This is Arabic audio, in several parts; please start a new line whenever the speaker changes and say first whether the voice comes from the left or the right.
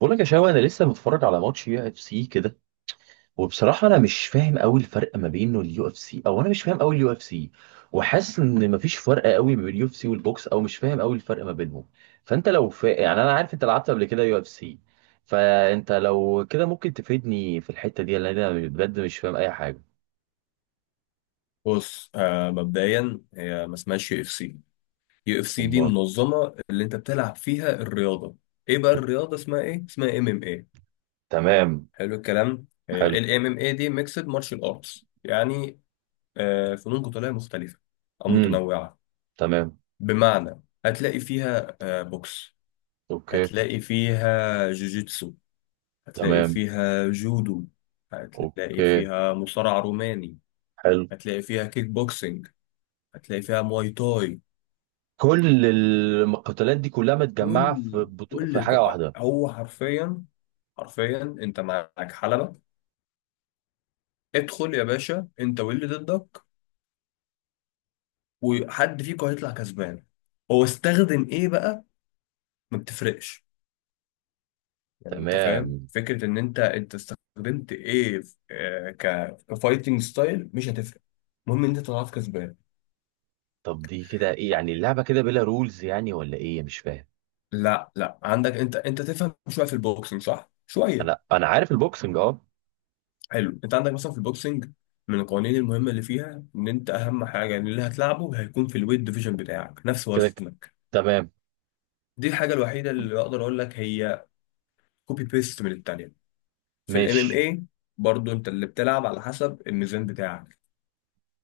right: بقول لك يا شباب، انا لسه متفرج على ماتش يو اف سي كده. وبصراحه انا مش فاهم قوي الفرق ما بينه اليو اف سي، او انا مش فاهم قوي اليو اف سي. وحاسس ان مفيش فرق قوي ما بين اليو اف سي والبوكس، او مش فاهم قوي الفرق ما بينهم. فانت لو يعني انا عارف انت لعبت قبل كده يو اف سي. فانت لو كده ممكن تفيدني في الحته دي، لان انا بجد مش فاهم اي حاجه.
left: بص، مبدئيا هي ما اسمهاش يو اف سي. يو اف سي دي
right: امال؟
left: منظمه اللي انت بتلعب فيها الرياضه. ايه بقى الرياضه، اسمها ايه؟ اسمها ام ام اي.
right: تمام.
left: حلو الكلام،
right: حلو.
left: الام ام اي دي ميكسد مارشال ارتس، يعني فنون قتاليه مختلفه او
right: امم.
left: متنوعه.
right: تمام.
left: بمعنى هتلاقي فيها بوكس،
right: اوكي.
left: هتلاقي فيها جوجيتسو، هتلاقي
right: تمام.
left: فيها جودو، هتلاقي
right: اوكي.
left: فيها مصارع روماني،
right: حلو.
left: هتلاقي فيها كيك بوكسينج، هتلاقي فيها مواي تاي.
right: كل المقاتلات دي كلها متجمعه
left: كل
right: في في حاجه واحده؟
left: هو حرفيا، حرفيا انت معاك حلبة، ادخل يا باشا انت واللي ضدك، وحد فيكم هيطلع كسبان. هو استخدم ايه بقى؟ ما بتفرقش، يعني انت فاهم
right: تمام.
left: فكرة ان انت استخدمت ايه في- آه، ك كفايتنج ستايل، مش هتفرق. المهم ان انت طلعت كسبان.
right: طب دي كده ايه يعني؟ اللعبه كده بلا رولز يعني ولا ايه؟ مش فاهم.
left: لا، لا، عندك انت تفهم شوية في البوكسنج، صح؟
right: انا
left: شوية.
right: انا عارف البوكسنج، اه.
left: حلو، انت عندك مثلا في البوكسنج من القوانين المهمه اللي فيها، ان انت اهم حاجه، ان اللي هتلعبه هيكون في الويت ديفيجن بتاعك نفس
right: كده
left: وزنك.
right: تمام.
left: دي الحاجه الوحيده اللي اقدر اقول لك هي كوبي بيست من التانيه. في الام ام
right: ماشي.
left: اي برضو انت اللي بتلعب على حسب الميزان بتاعك.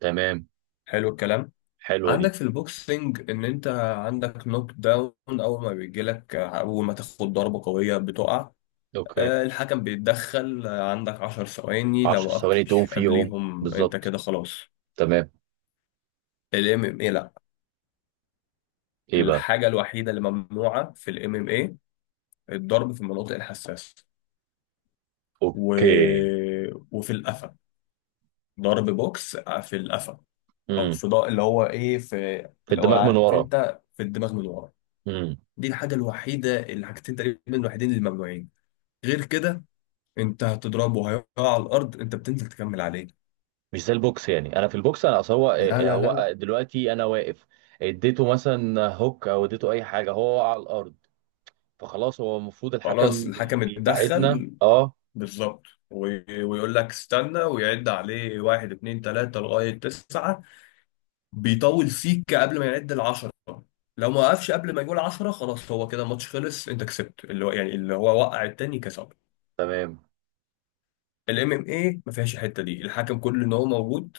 right: تمام.
left: حلو الكلام.
right: حلوه دي.
left: عندك في البوكسنج ان انت عندك نوك داون، اول ما بيجيلك، اول ما تاخد ضربه قويه بتقع،
right: اوكي.
left: الحكم بيتدخل، عندك 10 ثواني،
right: 10
left: لو
right: ثواني تقوم
left: وقفتش
right: فيهم؟
left: قبليهم انت
right: بالظبط.
left: كده خلاص.
right: تمام.
left: الام ام اي لا.
right: ايه بقى؟
left: الحاجة الوحيدة اللي ممنوعة في الام ام اي، الضرب في المناطق الحساسة و...
right: اوكي.
left: وفي القفا، ضرب بوكس في القفا، او
right: امم
left: اللي هو ايه، في،
right: في
left: لو
right: الدماغ من
left: عارف،
right: ورا.
left: انت في الدماغ من ورا.
right: امم
left: دي الحاجة الوحيدة، الحاجتين تقريبا الوحيدين اللي ممنوعين. غير كده، انت هتضربه هيقع على الارض، انت بتنزل تكمل عليه.
right: مش زي البوكس يعني، انا في البوكس انا اصل هو
left: لا، لا، لا،
right: هو
left: لا.
right: دلوقتي انا واقف. اديته مثلا هوك او اديته اي حاجه، هو وقع على الارض. فخلاص هو المفروض
left: خلاص
right: الحكم
left: الحكم
right: بيبعدنا،
left: اتدخل
right: اه.
left: بالظبط، ويقول لك استنى، ويعد عليه واحد، اتنين، تلاتة، لغاية تسعة، بيطول فيك قبل ما يعد العشرة. لو ما وقفش قبل ما يقول عشرة خلاص، هو كده الماتش خلص، انت كسبت، اللي هو يعني اللي هو وقع التاني كسب.
right: تمام.
left: الام ام اي ما فيهاش الحته دي، الحكم كل ان هو موجود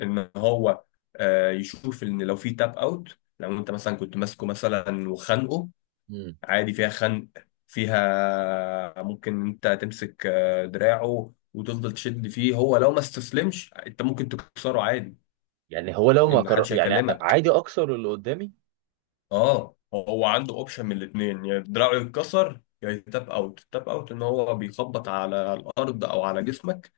left: ان هو يشوف ان لو في تاب اوت. لو انت مثلا كنت ماسكه مثلا وخانقه،
right: إمم.
left: عادي فيها خنق، فيها ممكن انت تمسك دراعه وتفضل تشد فيه، هو لو ما استسلمش انت ممكن تكسره عادي،
right: يعني هو لو ما
left: ان محدش
right: يعني
left: هيكلمك.
right: عادي اكسر اللي قدامي.
left: اه، هو عنده اوبشن من الاثنين، يا دراعه يتكسر يا يتاب اوت. تاب اوت ان هو بيخبط على الارض او على جسمك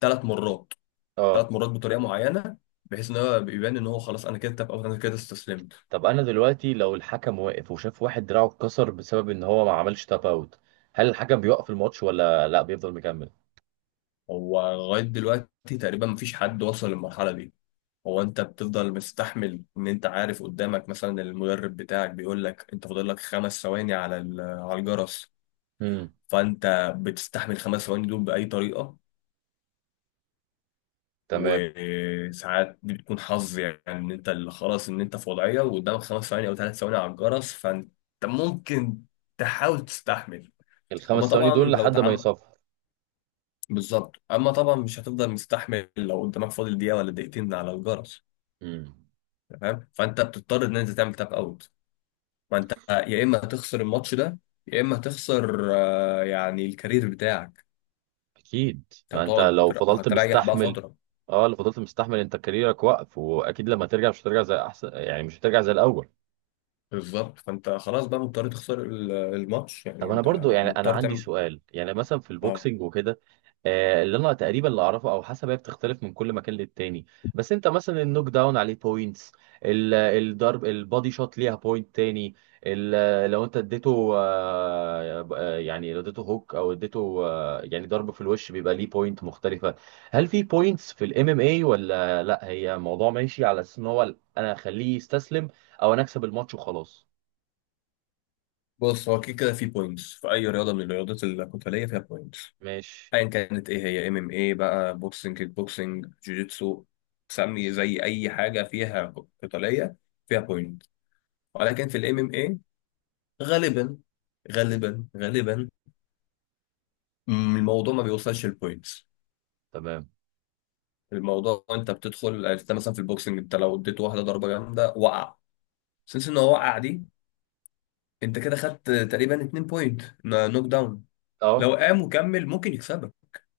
left: 3 مرات،
right: اه.
left: 3 مرات بطريقه معينه، بحيث ان هو بيبان ان هو خلاص، انا كده تاب اوت، انا كده استسلمت.
right: طب انا دلوقتي لو الحكم واقف وشاف واحد دراعه اتكسر بسبب ان هو ما عملش تاب اوت، هل الحكم بيوقف الماتش ولا لا بيفضل مكمل؟
left: هو لغايه دلوقتي تقريبا مفيش حد وصل للمرحله دي. هو انت بتفضل مستحمل، ان انت عارف قدامك مثلا المدرب بتاعك بيقول لك انت فاضل لك 5 ثواني على الجرس،
right: امم.
left: فانت بتستحمل 5 ثواني دول باي طريقه.
right: تمام.
left: وساعات دي بتكون حظ، يعني ان انت اللي خلاص ان انت في وضعيه وقدامك 5 ثواني او 3 ثواني على الجرس، فانت ممكن تحاول تستحمل. اما
right: الخمس ثواني
left: طبعا
right: دول
left: لو
right: لحد ما
left: تعم
right: يصفر.
left: بالظبط، اما طبعا مش هتفضل مستحمل لو قدامك فاضل دقيقه ولا دقيقتين على الجرس،
right: امم.
left: تمام. فانت بتضطر ان انت تعمل تاب اوت، فانت يا اما هتخسر الماتش ده، يا اما هتخسر يعني الكارير بتاعك،
right: اكيد،
left: انت
right: ما انت
left: هتقعد
right: لو فضلت
left: هتريح بقى
right: مستحمل.
left: فتره.
right: اه، لو فضلت مستحمل انت كاريرك واقف، واكيد لما ترجع مش هترجع زي احسن، يعني مش هترجع زي الاول.
left: بالظبط، فانت خلاص بقى مضطر تخسر الماتش
right: طب
left: يعني،
right: انا
left: انت
right: برضو يعني انا
left: مضطر
right: عندي
left: تعمل.
right: سؤال، يعني مثلا في
left: اه،
right: البوكسنج وكده، اللي انا تقريبا اللي اعرفه او حسب، هي بتختلف من كل مكان للتاني. بس انت مثلا النوك داون عليه بوينتس. الضرب البادي شوت ليها بوينت تاني. لو انت اديته يعني لو اديته هوك او اديته يعني ضرب في الوش، بيبقى ليه بوينت مختلفة. هل في بوينتس في الام ام اي ولا لا، هي موضوع ماشي على اساس ان هو انا اخليه يستسلم، او انا اكسب الماتش وخلاص؟
left: بص، هو كده كده في بوينتس، في اي رياضه من الرياضات القتاليه فيها بوينتس،
right: ماشي.
left: ايا كانت ايه هي، ام ام اي بقى، بوكسنج، كيك بوكسنج، جوجيتسو، سمي زي اي حاجه فيها قتاليه، فيها بوينت. ولكن في الام ام اي غالبا، غالبا غالبا، الموضوع ما بيوصلش البوينتس.
right: تمام.
left: الموضوع انت بتدخل، انت مثلا في البوكسنج انت لو اديت واحده ضربه جامده وقع، سنس ان هو وقع دي، انت كده خدت تقريبا 2 بوينت نوك داون.
right: اه.
left: لو قام وكمل ممكن يكسبك،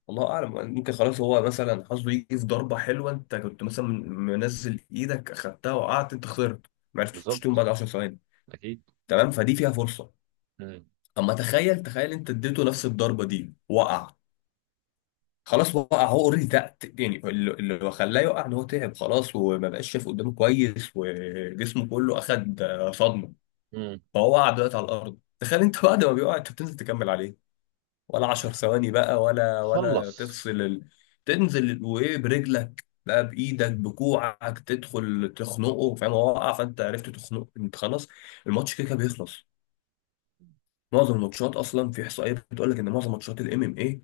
left: الله اعلم، ممكن خلاص هو مثلا حظه يجي في ضربه حلوه، انت كنت مثلا منزل ايدك اخدتها وقعت، انت خسرت، ما عرفتش تقوم
right: بالظبط.
left: بعد 10 ثواني.
right: اكيد.
left: تمام، فدي فيها فرصه.
right: مم.
left: اما تخيل، تخيل انت اديته نفس الضربه دي وقع، خلاص وقع، هو اوريدي تقت، يعني اللي خلاه يقع ان هو تعب خلاص، وما بقاش شايف قدامه كويس، وجسمه كله اخد صدمه.
right: مم.
left: فهو وقع دلوقتي على الارض، تخيل انت بعد ما بيقع انت بتنزل تكمل عليه، ولا 10 ثواني بقى ولا
right: خلص.
left: تفصل تنزل وايه برجلك بقى، بايدك، بكوعك، تدخل تخنقه، فاهم؟ هو وقع فانت عرفت تخنقه، انت خلاص الماتش كده كده بيخلص. معظم الماتشات اصلا في احصائيه بتقول لك ان معظم ماتشات الام ام اي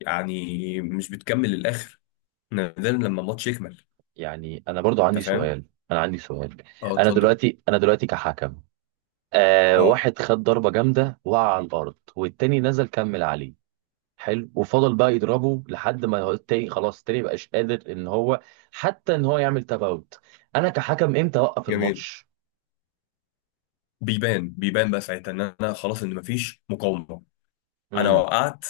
left: يعني مش بتكمل للاخر، نادرا لما الماتش يكمل،
right: يعني انا برضو عندي
left: انت فاهم.
right: سؤال. انا عندي سؤال.
left: اه، اتفضل.
right: انا دلوقتي كحكم،
left: اه،
right: واحد خد ضربة جامدة وقع على الارض، والتاني نزل كمل عليه. حلو. وفضل بقى يضربه لحد ما هو التاني، خلاص التاني مبقاش قادر ان هو حتى ان هو يعمل تفاوت. انا كحكم امتى اوقف
left: جميل.
right: الماتش؟
left: بيبان بقى ساعتها ان انا خلاص، ان مفيش مقاومه، انا
right: امم.
left: وقعت،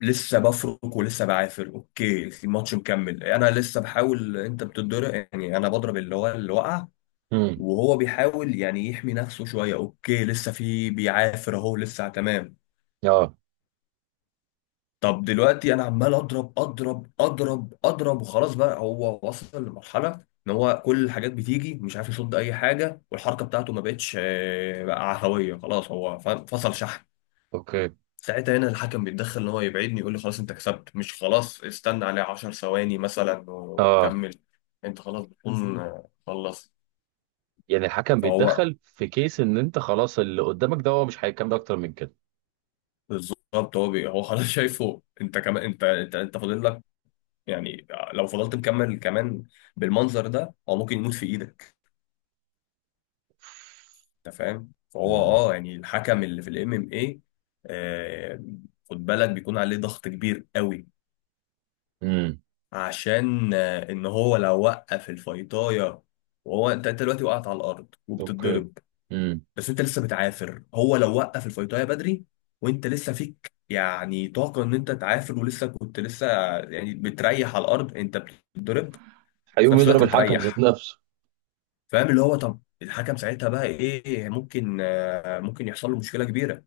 left: لسه بفرك ولسه بعافر، اوكي الماتش مكمل، انا لسه بحاول، انت بتتضرب يعني، انا بضرب اللي هو اللي وقع،
right: امم.
left: وهو بيحاول يعني يحمي نفسه شويه، اوكي لسه في، بيعافر اهو، لسه تمام.
right: اه.
left: طب دلوقتي انا عمال اضرب اضرب اضرب اضرب، وخلاص بقى هو وصل لمرحله ان هو كل الحاجات بتيجي مش عارف يصد اي حاجه، والحركه بتاعته ما بقتش بقى عفويه، خلاص هو فصل شحن.
right: اوكي.
left: ساعتها هنا الحكم بيتدخل ان هو يبعدني، يقول لي خلاص انت كسبت، مش خلاص استنى عليه 10 ثواني مثلا
right: اه،
left: وكمل، انت خلاص بتكون مهم. خلصت.
right: يعني الحكم
left: فهو
right: بيتدخل في كيس ان انت خلاص اللي قدامك ده هو مش هيكمل اكتر من كده.
left: بالظبط، هو خلاص شايفه، انت كمان انت انت فاضل لك يعني، لو فضلت مكمل كمان بالمنظر ده هو ممكن يموت في ايدك، انت فاهم؟ فهو
right: مم.
left: اه، يعني الحكم اللي في الام ام اي، خد بالك بيكون عليه ضغط كبير قوي،
right: امم.
left: عشان ان هو لو وقف الفيطايه وهو، انت دلوقتي وقعت على الارض
right: اوكي.
left: وبتتضرب،
right: امم
left: بس انت لسه بتعافر، هو لو وقف الفيطايه بدري وانت لسه فيك يعني طاقه ان انت تعافر، ولسه كنت لسه، يعني بتريح على الارض، انت بتتضرب في
right: هيقوم
left: نفس
right: يضرب
left: الوقت
right: الحكم ذات
left: بتريح.
right: نفسه.
left: فاهم، اللي هو طب الحكم ساعتها بقى ايه؟ ممكن، ممكن يحصل له مشكله كبيره،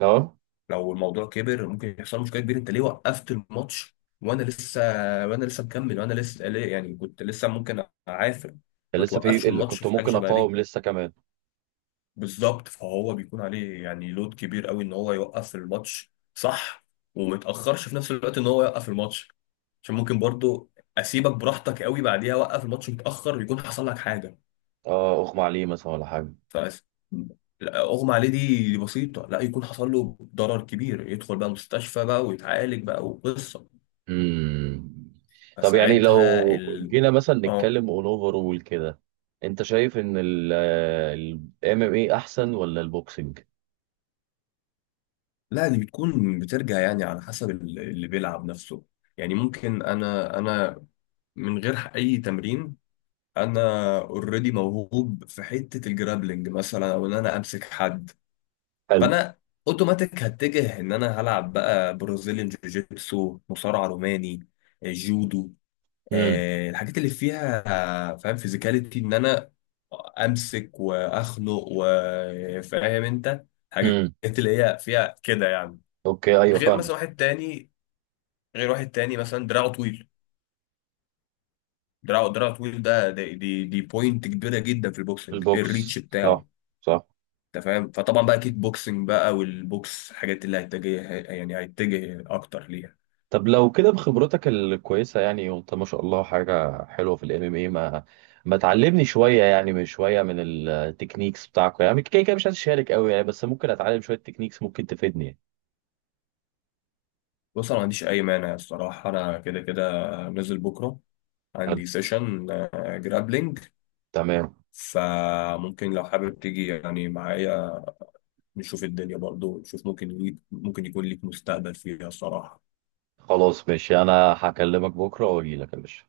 right: اه.
left: لو الموضوع كبر ممكن يحصل مشكله كبيره. انت ليه وقفت الماتش وانا لسه، وانا لسه مكمل، وانا لسه ليه، يعني كنت لسه ممكن اعافر،
right: كان
left: ما
right: لسه
left: توقفش
right: في اللي
left: الماتش
right: كنت
left: في حاجه
right: ممكن
left: شبه دي.
right: اقاوم لسه كمان.
left: بالظبط، فهو بيكون عليه يعني لود كبير قوي ان هو يوقف الماتش صح، وما يتاخرش في نفس الوقت ان هو يوقف الماتش، عشان ممكن برضو اسيبك براحتك قوي بعديها، اوقف الماتش متاخر يكون حصل لك حاجه.
right: اه، اغمى عليه مثلا ولا حاجه؟
left: ف لا، اغمى عليه دي، دي بسيطه، لا، يكون حصل له ضرر كبير يدخل بقى مستشفى بقى ويتعالج بقى وقصه.
right: امم طب يعني
left: فساعتها
right: لو جينا مثلا
left: اه،
right: نتكلم اون اوفر رول كده، انت شايف ان ال ام ام اي احسن ولا البوكسنج؟
left: لا، دي بتكون بترجع يعني على حسب اللي بيلعب نفسه. يعني ممكن انا من غير اي تمرين، انا اوريدي موهوب في حتة الجرابلنج مثلا، او ان انا امسك حد،
right: حلو.
left: فانا اوتوماتيك هتجه ان انا هلعب بقى برازيليان جوجيتسو، مصارع روماني، جودو،
right: امم.
left: الحاجات اللي فيها فاهم فيزيكاليتي، ان انا امسك واخنق، وفاهم انت الحاجات
right: امم.
left: اللي هي فيها كده يعني.
right: اوكي. ايوه،
left: غير
right: فاهمه.
left: مثلا واحد تاني، غير واحد تاني مثلا دراعه طويل، دراعه طويل ده، دي بوينت كبيره جدا في البوكسنج، الريتش
right: البوكس، صح.
left: بتاعه.
right: صح.
left: انت فاهم؟ فطبعا بقى كيك بوكسنج بقى والبوكس الحاجات اللي هيتجه، يعني هيتجه اكتر ليها.
right: طب لو كده بخبرتك الكويسة يعني، وانت ما شاء الله حاجة حلوة في الام ام اي، ما تعلمني شوية يعني، من شوية من التكنيكس بتاعكم يعني. كده كده مش هتشارك قوي يعني، بس ممكن اتعلم شوية تكنيكس ممكن تفيدني يعني.
left: بص، انا ما عنديش اي مانع الصراحه، انا كده كده نازل بكره،
right: حلو.
left: عندي سيشن جرابلينج،
right: تمام.
left: فممكن لو حابب تيجي يعني معايا، نشوف الدنيا، برضو نشوف، ممكن ليك، ممكن يكون ليك مستقبل فيها الصراحة.
right: خلاص، ماشي، انا هكلمك بكرة واجي لك يا باشا.